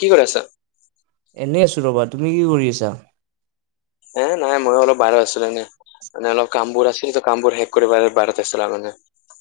কি কৰি আছা? এনেই আছোঁ ৰ'বা। তুমি কি কৰি আছা? এ নাই মইয়ো অলপ বাহিৰ আছিলো এনেই। মানে অলপ কামবোৰ আছিলে ত কামবোৰ শেষ কৰিবলে বাহিৰত আছিলো মানে। [unintelligible]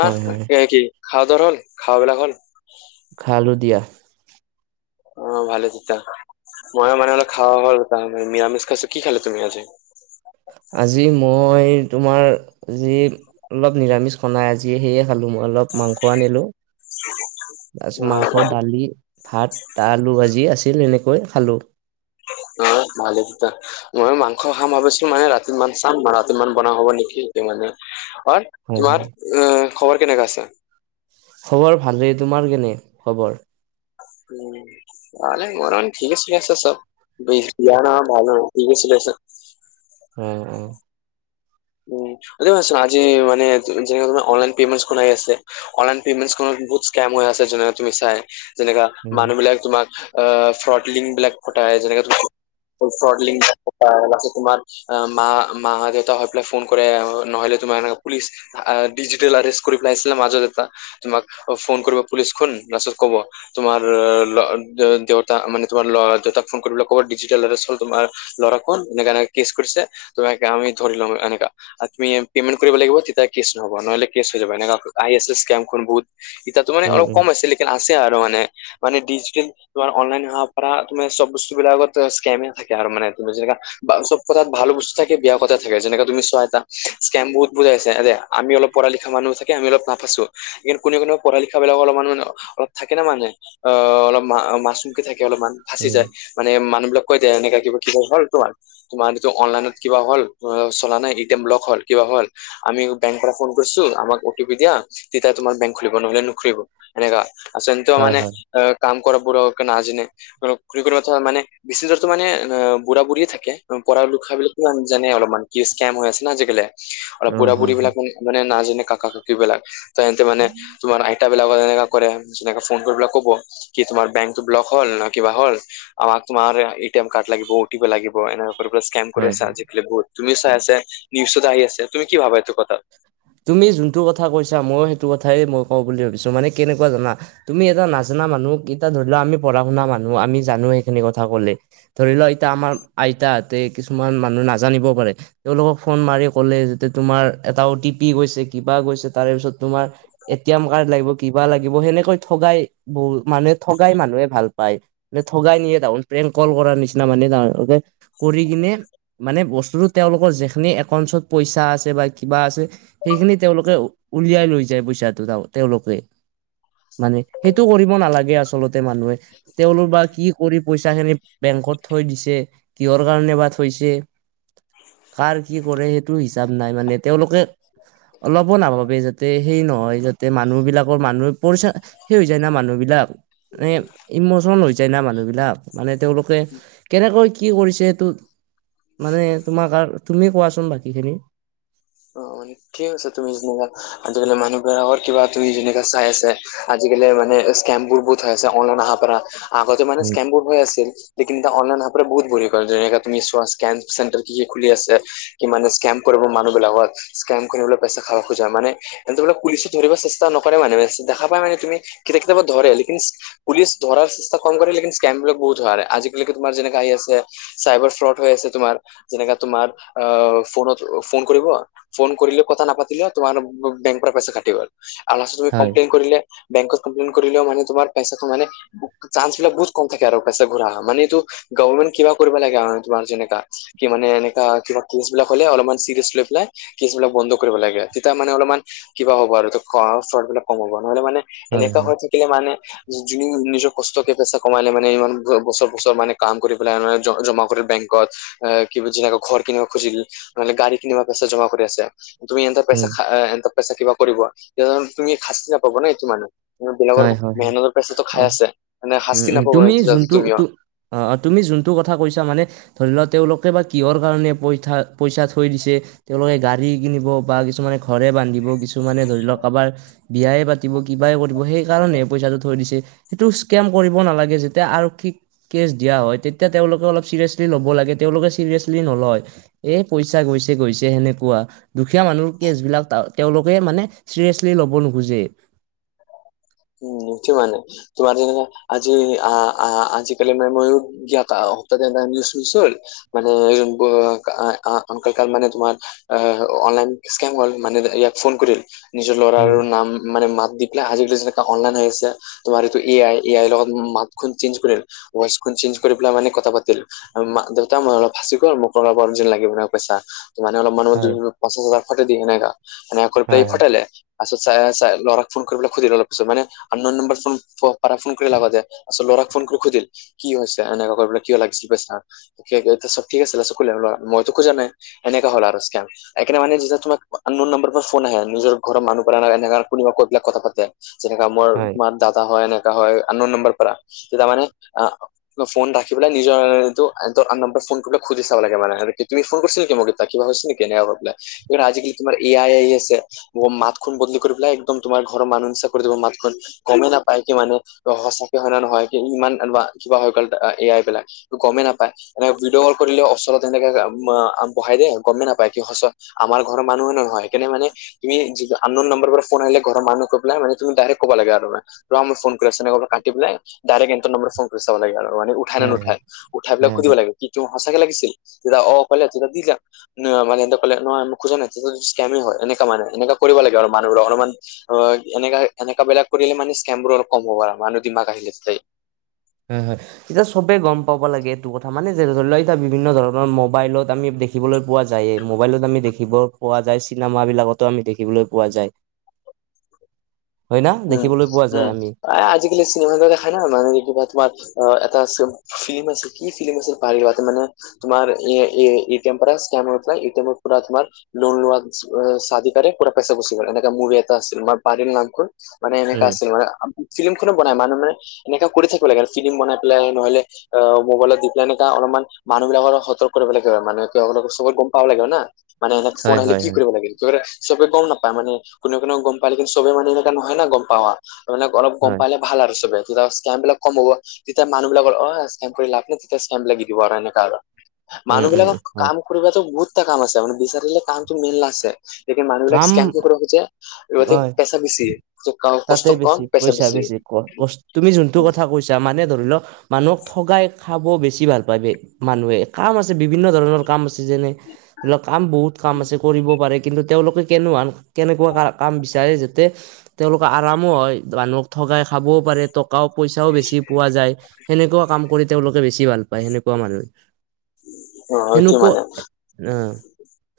হয় হয় এ কি খোৱা [unintelligible] দাৰ হল খোৱাবিলাক হ'ল? খালো দিয়া। অঁ ভালে হৈছে দিয়া। ময়ো মানে [unintelligible] হলে খোৱা মানে নিৰামিষ খাইছো। কি খালে তুমি আজি? আজি মই তোমাৰ আজি অলপ নিৰামিষ খোৱা নাই আজি সেয়ে খালো মই অলপ মাংস আনিলোঁ [unintelligible] অ তাৰপিছত মাংস, দালি, ভাত, আলু ভাজি আছিল এনেকৈ খালোঁ। অঁ ভাল হৈছে দিয়া [unintelligible] মই মাংস খাম ভাবিছো মানে ৰাতি চাম আৰু ৰাতিমান বনোৱা হ'ব নেকি সেইটো মানে [unintelligible] হয় হয় তোমাৰ অ খবৰ কেনেকা আছে? খবৰ ভালেই। তোমাৰ কেনে খবৰ? উম ভে মৰম ঠিকে চলি আছে চব বিয়া ন ভাল ঠিকে চলি আছে উম উম উম হলে হইছোন আজি মানে যোনে যোনে অনলাইন প্ৰেমেন কৰাই আছে অনলাইন প্ৰেমেণ খনত বহুত স্কেম হৈ আছে যোনে তুমি চাই যেনেকা উম মানুহবিলাক তোমাক ফ্ৰডলিংক বিলাক পঠাই যেনেকা ফ্ৰডলিংক বোৰ পঠাই লাষ্টত তোমাৰ মা মা- দেউতাহত ফোন কৰে নহলে তোমাৰ এনেকা পুলিচ ডিজিটেল এৰেষ্ট কৰি পাইছিল পেলাইছিল মাজত এটা তোমাক ফোন কৰিব পুলিচফোন লাষ্টত ক'ব তোমাৰ ল দেউতা মানে তোমাৰ ল'ৰা দেউতাক ফোন কৰিব ক'ব ডিজিটেল এৰেষ্ট হল তোমাৰ ল'ৰা কোন এনেকা অনেকা কেচ কৰিছে তো আমি ধৰি লোওগে এনেকা তুমি পেমেণ্ট কৰিব লাগিব তেতিয়া কেচ নহব নহ'লে কেচ হৈ যাব এনেকা আই এছ এ স্কেম্ বহুত এতিয়াতো মানে উম অলপ উম কম আছে লেকিন আছে আৰু মানে মানে ডিজিটেল তোমাৰ অনলাইন হোৱা পৰা তোমাৰ চব বস্তু বিলাকত স্কেমে থাকে আৰু মানে তুমি যেনেকা বা চব কথাত ভাল বস্তু থাকে বেয়া কথা থাকে যেনেকা তুমি চোৱা এটা স্কেম বহুত ওলাইছে আৰে আমি অলপ পঢ়া লিখা মানুহ থাকে আমি অলপ নাফছো কি কোনে কোনে পঢ়া লিখা বিলাকৰ অলপমান মানে অলপ থাকে ন মানে অ অলপ মা মাছমুখি থাকে অলপমান ফাচি উম যায় মানে মানুহ বিলাক কৈ দে এনেকা কিবা কিবা হল তোমাৰ তোমাৰটো যিটো অনলাইনত কিবা হ'ল চলা নাই এতিয়া ব্লক হল কিবা হ'ল আমি বেংকৰ পৰা ফোন কৰিছো আমাক অ টি পি দিয়া তেতিয়া তোমাৰ বেংক খুলিব নহলে নুখুলিব এনেকা আছেন তু হয় মানে হয় অ কাম কৰা পোৰা আজি নে খৰি কথা মানে বেছি দূৰতো মানেহ বুঢ়া- বুঢ়ীয়ে থাকে পঢ়া লিখাবিলাকো জানে অলপমান কিচ কাইম হৈ আছে না আজিকালি অলপ অ হয় বুঢ়-বুঢ়ী বিলাক মানে নাজানে কাক কাক কি বিলাক তেহেতে মানে তোমাৰ আইতা বিলাকৰ যেনেকা কৰে তেনেকা ফোন কৰিপেলাই ক'ব কি তোমাৰ বেংক টো ব্লক হল না কিবা হ'ল আমাক তোমাৰ এ টি এম কাৰ্ড লাগিব অ টি পি লাগিব এনেকা স্কেম কৰি হয় আছা আজিকালি বহুত তুমিও হয় চাই আছা নিউজএটা আহি আছে, তুমি কি ভাবা এইটো কথাত? তুমি যোনটো কথা কৈছা ময়ো সেইটো কথাই মই কওঁ বুলি ৰখিছোঁ মানে কেনেকুৱা জানা তুমি এটা নাজানা মানুহ এতিটা ধৰি লোৱা আমি পঢ়া শুনা মানুহ আমি জানো সেইখিনি কথা কলে ধৰিলোৱা এতিয়া আমাৰ আইতাহতে কিছুমান মানুহ নাজানিব পাৰে তেওঁলোকক ফোন মাৰি কলে যেতিয়া তোমাৰ এটা অ টি পি গৈছে কিবা গৈছে তাৰে পিছত তোমাৰ এটি এম কাৰ্ড লাগিব কিবা লাগিব সেনেকৈ ঠগাই বহু মানুহে ঠগাই মানুহে ভাল পায় ঠগাই নিয়ে তামনে প্রেংক কল কৰাৰ নিচিনা মানে তেওঁলোকে কৰি কিনে মানে বস্তুতো তেওঁলোকৰ যিখিনি একাউন্টছত পইচা আছে বা কিবা আছে সেইখিনি তেওঁলোকে উ উলিয়াই লৈ যায় বুইচা তেওঁলোকে মানে সেইটো কৰিব নালাগে আচলতে মানুহে তেওঁলোক বা কি কৰি পইচা খিনি বেংকত থৈ দিছে কিহৰ কাৰণে বা থৈছে, কাৰ কি কৰে সেইটো হিচাপ নাই মানে তেওঁলোকে অলপো নাভাবে যাতে সেই নহয় যাতে মানুহ বিলাকৰ মানুহে পৰিচা শেষ হৈ যায় না মানুহ বিলাক মানে ইমচন হৈ যায় না মানুহ বিলাক মানে তেওঁলোকে কেনেকৈ কি কৰিছে এইটো মানে তোমাক আৰু তুমি কোৱাচোন বাকী খিনি অ মানে ঠিক কৈছা তুমি যোনবিলাক আজিকালি মানুহ বিলাকৰ কিবা তুমি যেনেকা চাই আছে আজিকালি মানে স্কেম বোৰ বহুত হৈ আছে অনলাইন অহাৰ পৰা আগতে মানে উম স্কেমবোৰ হৈ আছিল লেকিণ অনলাইন অহা পৰা বহুত বোৰী কৰে যেনেকা তুমি চোৱা স্কেন চেণ্ট্ৰেল কি কি খুলি আছে কি মানে স্কেম কৰিব মানুহ বিলাকত স্কেম কৰিবলৈ পইচা খাব খোজে মানে। হেতক মানে পুলিচো ধৰিব চেষ্টা নকৰে মানে দেখা পায় মানে তুমি কেতিয়া কেতিয়াবা ধৰে লেকিন। পুলিচ ধৰাৰ চেষ্টা কম কৰে লেকিন স্কেম বিলাক বহুত হয় আজিকালিক তোমাৰ যেনেকা আহি আছে। চাইবাৰ ফ্ৰড হৈ আছে তোমাৰ যেনেকা তোমাৰ আহ ফোনত ফোন কৰিব। ফোন কৰিলে কথা নাপাতিলে তোমাৰ বে পৰা পইচা কাটিব আৰু তুমি হয় কমপ্লেইন কৰিলে, বেকত কমপ্লেন কৰিলে মানে তোমাৰ পইচা মানে, চান্স বিলাক বহুত কম থাকে আৰু পইচা ঘূৰা মানে এইটো, গভমেণ্ট কিবা কৰিব লাগে আৰু তোমাৰ যেনেকা, কি মানে এনেকা কিবা কেছ বিলাক হ'লে অলপমান চিৰিয়াছ লৈ পেলাই। কেচবিলাক বন্ধ কৰিব লাগে তেতিয়া মানে অলপমান কিবা হ'ব আৰু খৰচ বিলাক কম হ'ব নহ'লে মানে। হয় এনেকা হয় হৈ থাকিলে মানে। য নিজৰ কষ্টকে পইচা কমালে মানে ইমান বছৰ বছৰ মানে কাম কৰি পেলাই মে জমা কৰিলে বেংকত, আহ কি যেনেকে ঘৰ কিনিবা খুজিল মানে গাড়ী কিনিব পইচা জমা আছে তুমি এ পইচা উম এ পইচা কিবা কৰিব তে তুমি শাস্তি নাপাবা নে এইটো মানুহ, বিলাকৰ হয় হয় মেহনতৰ পেচাটো খাই অ আছে মানে উম, শাস্তি উম, নাপাব তুমি যোনটো তুমিও, তু অ অ তুমি যোনটো কথা কৈছা মানে, ধৰি লোৱা তেওঁলোকে বা কিহৰ কাৰণে পই পইচা থৈ দিছে। তেওঁলোকে গাড়ী কিনিব বা কিছুমানে, ঘৰে বান্ধিব কিছুমানে ধৰি লওক কাবাৰ বিয়াই পাতিব কিবা ই ত সেই কাৰণে পইচাটো থৈ দিছে সেইটো স্কেম কৰিব নালাগে যেতিয়া আৰক্ষীক, কেছ দিয়া হয় তেতিয়া তেওঁলোকে অলপ চিৰিয়েচলি ল'ব লাগে তেওঁলোকে চিৰিয়েচলি নলয়। এ পইচা গৈছে গৈছে সেনেকুৱা। দুখীয়া মানুহৰ কেচ বিলাক তেওঁলোকে মানে চিৰিয়েচলি লব নোখোজে। উমঠি মানে তোমাৰ যে আজি আ আ আজি কালি মানে মইয়ো। [unintelligible] কাল মানে তোমাৰ, আহ অনলাইন স্কেম হ'ল মানে ইয়াক ফোন কৰিল। নিজৰ উম, ল'ৰাৰো নাম মানে মাত দি পেলাই হাজি যেনো অনলাইন হৈ আছে। তোমাৰ এইটো এ আই এ আইৰ লগত মাতখন চেঞ্জ কৰিল ভইচ চেঞ্জ কৰি পেলাই মানে কথা পাতিল। মা দেউতা মই অলপ ফাঁচি গ'ল মোক অলপ আৰজেন্ট লাগে মানে পইচা। মানে অলপ মন মত হয়, পঞ্চাছ হাজাৰ ফটাই দিয়ে এনেকা মান পাই হয়, হয়, ফটাই লাই, পাছত চ চ ল'ৰাক ফোন কৰি পেলাই সুধিলে অলপ পিছত মানে নম্বৰ ফোন, পাৰ ফোন কৰি লাগা দে আচল ল'ৰাক ফোন কৰি সুধিল কি হৈছে এনেকুৱা কাক কিয় লাগিছিল পইচা। [unintelligible] ঠিক আছে আৰু মইতো খোজা নাই এনেকা হ'ল আৰু স্কেম, একাৰে মানেতিয়া তোমাৰ আন্নন নন্বৰ পৰা ফোন আহে নিজৰ ঘৰ মানুহ কৰা ন এনে কোনোবা কতবিলাক কথা পাতে, যেনেকা মোৰ হয়, মাৰ দাদা হয় এনেকা হয় আন্নন নম্বৰ পৰা তেতিয়া তাৰমানে, ফোন ৰাখি পেল নিজ এইটো নম্বত ফোনলৈ খুজি চাব লাগে মানে তুমি ফোন কৰিছিল নেকি মোলে, বা কিবা হৈছিল নেকি কেনেকা পেলাই, আজিকালি তোমাৰ এ আই আহি আছে মাতখন বদলি কৰি পেলাই একদম তোমাৰ ঘৰৰ মানুহ, কৰি দিব মাতখন। গমেই নাপায় কি মানে সঁচাকে হয় না নহয় কি ইমান কিবা হৈ গ'ল এ আই বিলাক। গমেই নাপায় এনেকে ভিডিঅ'কল কৰিলে অচলতে এনেকে বহাই দিয়ে গমেই নাপায় কি সঁচা, আমাৰ ঘৰৰ মানুহে নহয় সেইকাৰনে মানে আমি আন্নন নম্বৰ পৰা ফোন আহিলে ঘৰ মানুহে পেলাই মানে, তুমি ডাইৰেক্ ক'ব লাগে আৰুাৰ ফোন কৰি আছো কাটি পেলাইৰে্ট এটা নম্বৰ ফোন কৰি চাব লাগে আৰু মানে, উঠাই নে হয়, হয়, নুঠাই উঠাই পেলাক হয়। সুধিব লাগে কি তোমাক সঁচাকে লাগিছিল তেতিয়া অ কলে তেতিয়া দি যাম। মানে এনে কলে নহয় খোজিব নাই স্কেমে হয় মানে এনেকা কৰিব লাগে মানুহৰ অলমান, অ এনেকা এনেকা বিলাক কৰিলে মানে স্কেম বোৰ অলপ কম হ'ব আৰু মানুহ দিমাক আহিলে তাতেই হয় হয় এতিয়া চবে গম পাব লাগে এইটো কথা মানে যেনে ধৰি লোৱা এতিয়া বিভিন্ন ধৰণৰ মোবাইলত আমি দেখ দেখিবলৈ পোৱা যায়ে মোবাইলত আমি দেখিব পোৱা যায় চিনেমাবিলাকতো আমি দেখিবলৈ পোৱা যায় [inaudible] হয় না উম দেখিবলৈ পোৱা যায় উম আমি আজিকালি চিনেমাতে দেখা না মানুহ গিত [unintelligible] তোমাৰ অ এটা ফিল্ম আছিল কি ফিল্ম আছিল পাৰিলোৱাত মানে তোমাৰ এ এ এটিএম পৰা স্কেমৰ পৰা এটিএম পৰা তোমাৰ লোন লোৱা চাদি কৰে পোৰা পইচা গুছি গ'ল এনেকা মোভি এটা আছিল মই পাৰিল নামটো মানে এনেকা উম আছিল মানে ফিল্মিখনো বনাই মানুহে মানে এনেকা কৰি থাকিব লাগে ফিল্ম বনাই পেলাই নহলে অ মোবাইলত দি পেলাই এনেকা অলমান মানুহ বিলাকৰ সতৰ্ক কৰিব লাগিব মানে তেওঁলোকো চবত গম পাব লাগিব না মানে এনেক ফোন আহিলে কি কৰিব লাগিল চবেৰে চবে গম নাপায় মানে কোনে কোনে গম পালে কিন্তু চবে মানে এনে নহয় না গম পাৱা মানে অলপ গম হয় পালে ভাল আৰু চবে তেতিয়া স্কেমবিলাক কম হ'ব তেতিয়া মানুহ বিলাকৰ অ স্কেম কৰি লাভ তেতিয়া স্কেমবিলাক এৰি দিব আৰু এনেকা আৰু উম মানুহ উম বিলাকক উম কাম কৰিবাতো বহুটা কাম আছে মানে বিচাৰিলে কামতো মেইনলা আছে মানুহবিলাক কাম স্কেন কৰিব খোজো অ গোটেই পেচা গুচি যায় তাতে বেছি পইছা বেছি ক কচ তুমি যোনটো কথা কৈছা মানে ধৰি লওক মানুহক ঠগাই খাব বেছি ভাল পায় বে মানুহে কাম আছে বিভিন্ন ধৰণৰ কাম আছে যেনে ধৰি লওক কাম বহুত কাম আছে কৰিব পাৰে কিন্তু তেওঁলোকে কেনোৱান কেনেকুৱা কা কাম বিচাৰে যাতে তেওঁলোকৰ আৰামো হয় মানুহক থগায় খাবও পাৰে টকাও পইচাও বেছি পোৱা যায় সেনেকুৱা কাম কৰি তেওঁলোকে বেছি ভাল পায় সেনেকুৱা মানুহ অ কি হেনেকু মানে আহ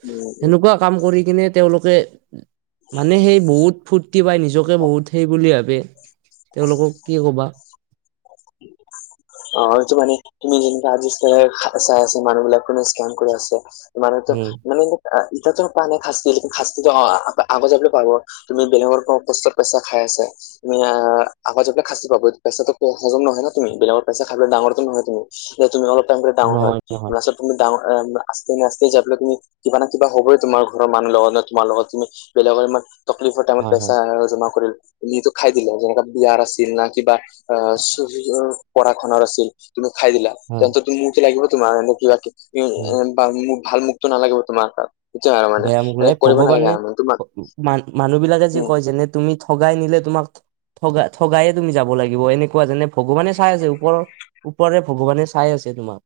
উম হেনেকুৱা কাম কৰি কিনে তেওঁলোকে মানে সেই বহুত ফূৰ্তি পায় নিজকে বহুত সেই বুলি ভাবে তেওঁলোকক কি কবা অ হয়টো মানে তুমি যেনেকা চাই আছে মানুহ বিলাক কোনো স্কেম কৰি আছে মানেতো উম মানে ইতাতো পোৱা নাই শাস্তি শাস্তিটো আগত যাবলৈ পাব তুমি বেলেগৰ পৰা কষ্টৰ পইচা খাই আছা তুমি আহ [unintelligible] আগজাগলে খাচী পাব পেচাটো হজম নহয় ন তুমি বেলেগত পইচা খাবলৈ ডাঙৰটো নহয় তুমি যে তুমি অলপ টাইম কৰি ডাঙৰ হয় নহয় নহয় লাষ্টত তুমি ডাঙৰ আচতে না আচতে যাবলৈ তুমি কিবা না কিবা হবই তোমাৰৰ মানুহ লগত ন তোমাৰ লগত তুমি বেলেগৰ ইমান তকলিফৰ টাইমত হয় পইচা হয় জমা কৰিল তুমিটো খাই দিলে যেনেকা বিয়াৰ আছিল না কিবা অ চ পঢ়া-শুনাৰ আছিল তুমি খাই দিলা হয় তেন্তে তুমিও মোৰটো লাগিব তোমাৰ এনে উম কিবা ভাল মুখটো নালাগিব তোমাৰ তাত সেইটোয়ে আৰু মানে বেয়া মোক এনে লাগে কৰিব নালাগে ভগৱানে আৰু মানে তোমাক মান মানুহ বিলাকে যে উম কয় যেনে তুমি ঠগাই নিলে তোমাক ঠগা ঠগায়ে তুমি যাব লাগিব এনেকুৱা যোনে ভগৱানে চাই আছে ওপৰৰ ওপৰে ভগৱানে চাই আছে তোমাক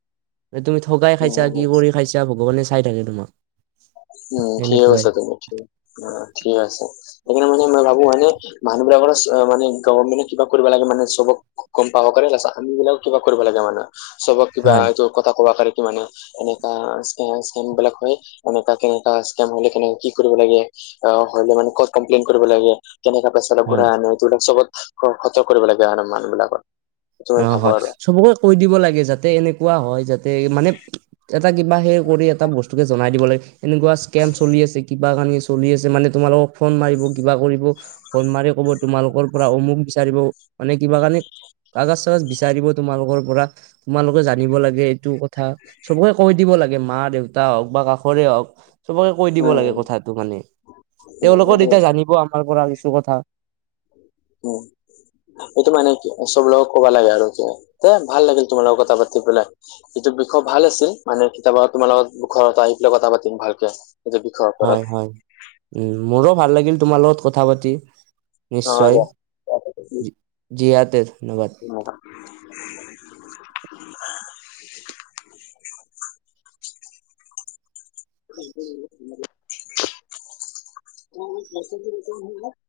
এই তুমি ঠগাই খাইছা কি উম কৰি খাইছা ভগৱানে চাই থাকে তোমাক উম ঠিকে সেনেকুৱাই আছা তুমি অ ঠিক আছে সেইকাৰণে মানে মই ভাবো মানে মানুহ বিলাকৰো মানে গভমেণ্টে কিবা কৰিব লাগে মানে চবক গম পাব কাৰণে লাষ্টত আমি বিলাকও কিবা কৰিব লাগে মানে চবক কিবা হয় এইটো কথা কবা কাৰাৰে কি মানে এনেকা স্কেন বিলাক হয় এনেকা কেনেকা স্কেম হলে কেনে কি কৰিব লাগে, অ হলে মানে ক'ত কমপ্লেইন কৰিব লাগে কেনেকা পেচাল হয় ঘূৰাই আনে এইবিলাক চবত খ', -খৰছো কৰিব লাগে আৰু মানুহ বিলাকত', অ', হয়, চবকে কৈ দিব লাগে যাতে এনেকুৱা হয় যাতে এই মানে', এটা কিবা সে কৰি এটা বস্তু কে জনাই দিব লাগে, এনেকুৱা স্কেম চলি আছে কিবা কাৰণে চলি আছে মানে তোমালোকক', ফোন মাৰিব কিবা কৰিব, ফোন মাৰি ক'ব তোমালোকৰ পৰা অমুক বিচাৰিব, মানে কিবা কাৰণে', কাগজ - চাগজ বিচাৰিব তোমালোকৰ পৰা, তোমালোকে জানিব লাগে এইটো কথা', চবকে কৈ দিব লাগে মা দেউতা হওঁক বা কাষৰে হওঁক', চবকে কৈ দিব উম লাগে উম কথাটো মানে, তেওঁলোকে সেইটোৱে তেতিয়া জানিব আমাৰ পৰা কিছু কথা', উম', এইটো মানে কি, চবৰ লগক কবা লাগে আৰু কি, দেই ভাল লাগিল তোমাল লগত কথা পাতি পেলাই', এইটো বিষয় ভাল আছিল, মানে কেতিয়াবা তোমাৰ লগত ঘৰত আহি পেলাই কথা পাতিম ভালকে, এইটো বিষয়', হয়', - হয়', উম', মোৰো ভাল লাগিল তোমাৰ লগত কথা পাতি', নিশ্চয়, অ দিয়াতে ধন্যবাদ', [unintelligible] [unintelligible] এইটো ইম্পৰ্টেণ্ট হয় ধন্যবাদ, তোমাৰ মোক মেছেঞ্জাৰ ৰিপ'ৰ্ট নোসুধিলা',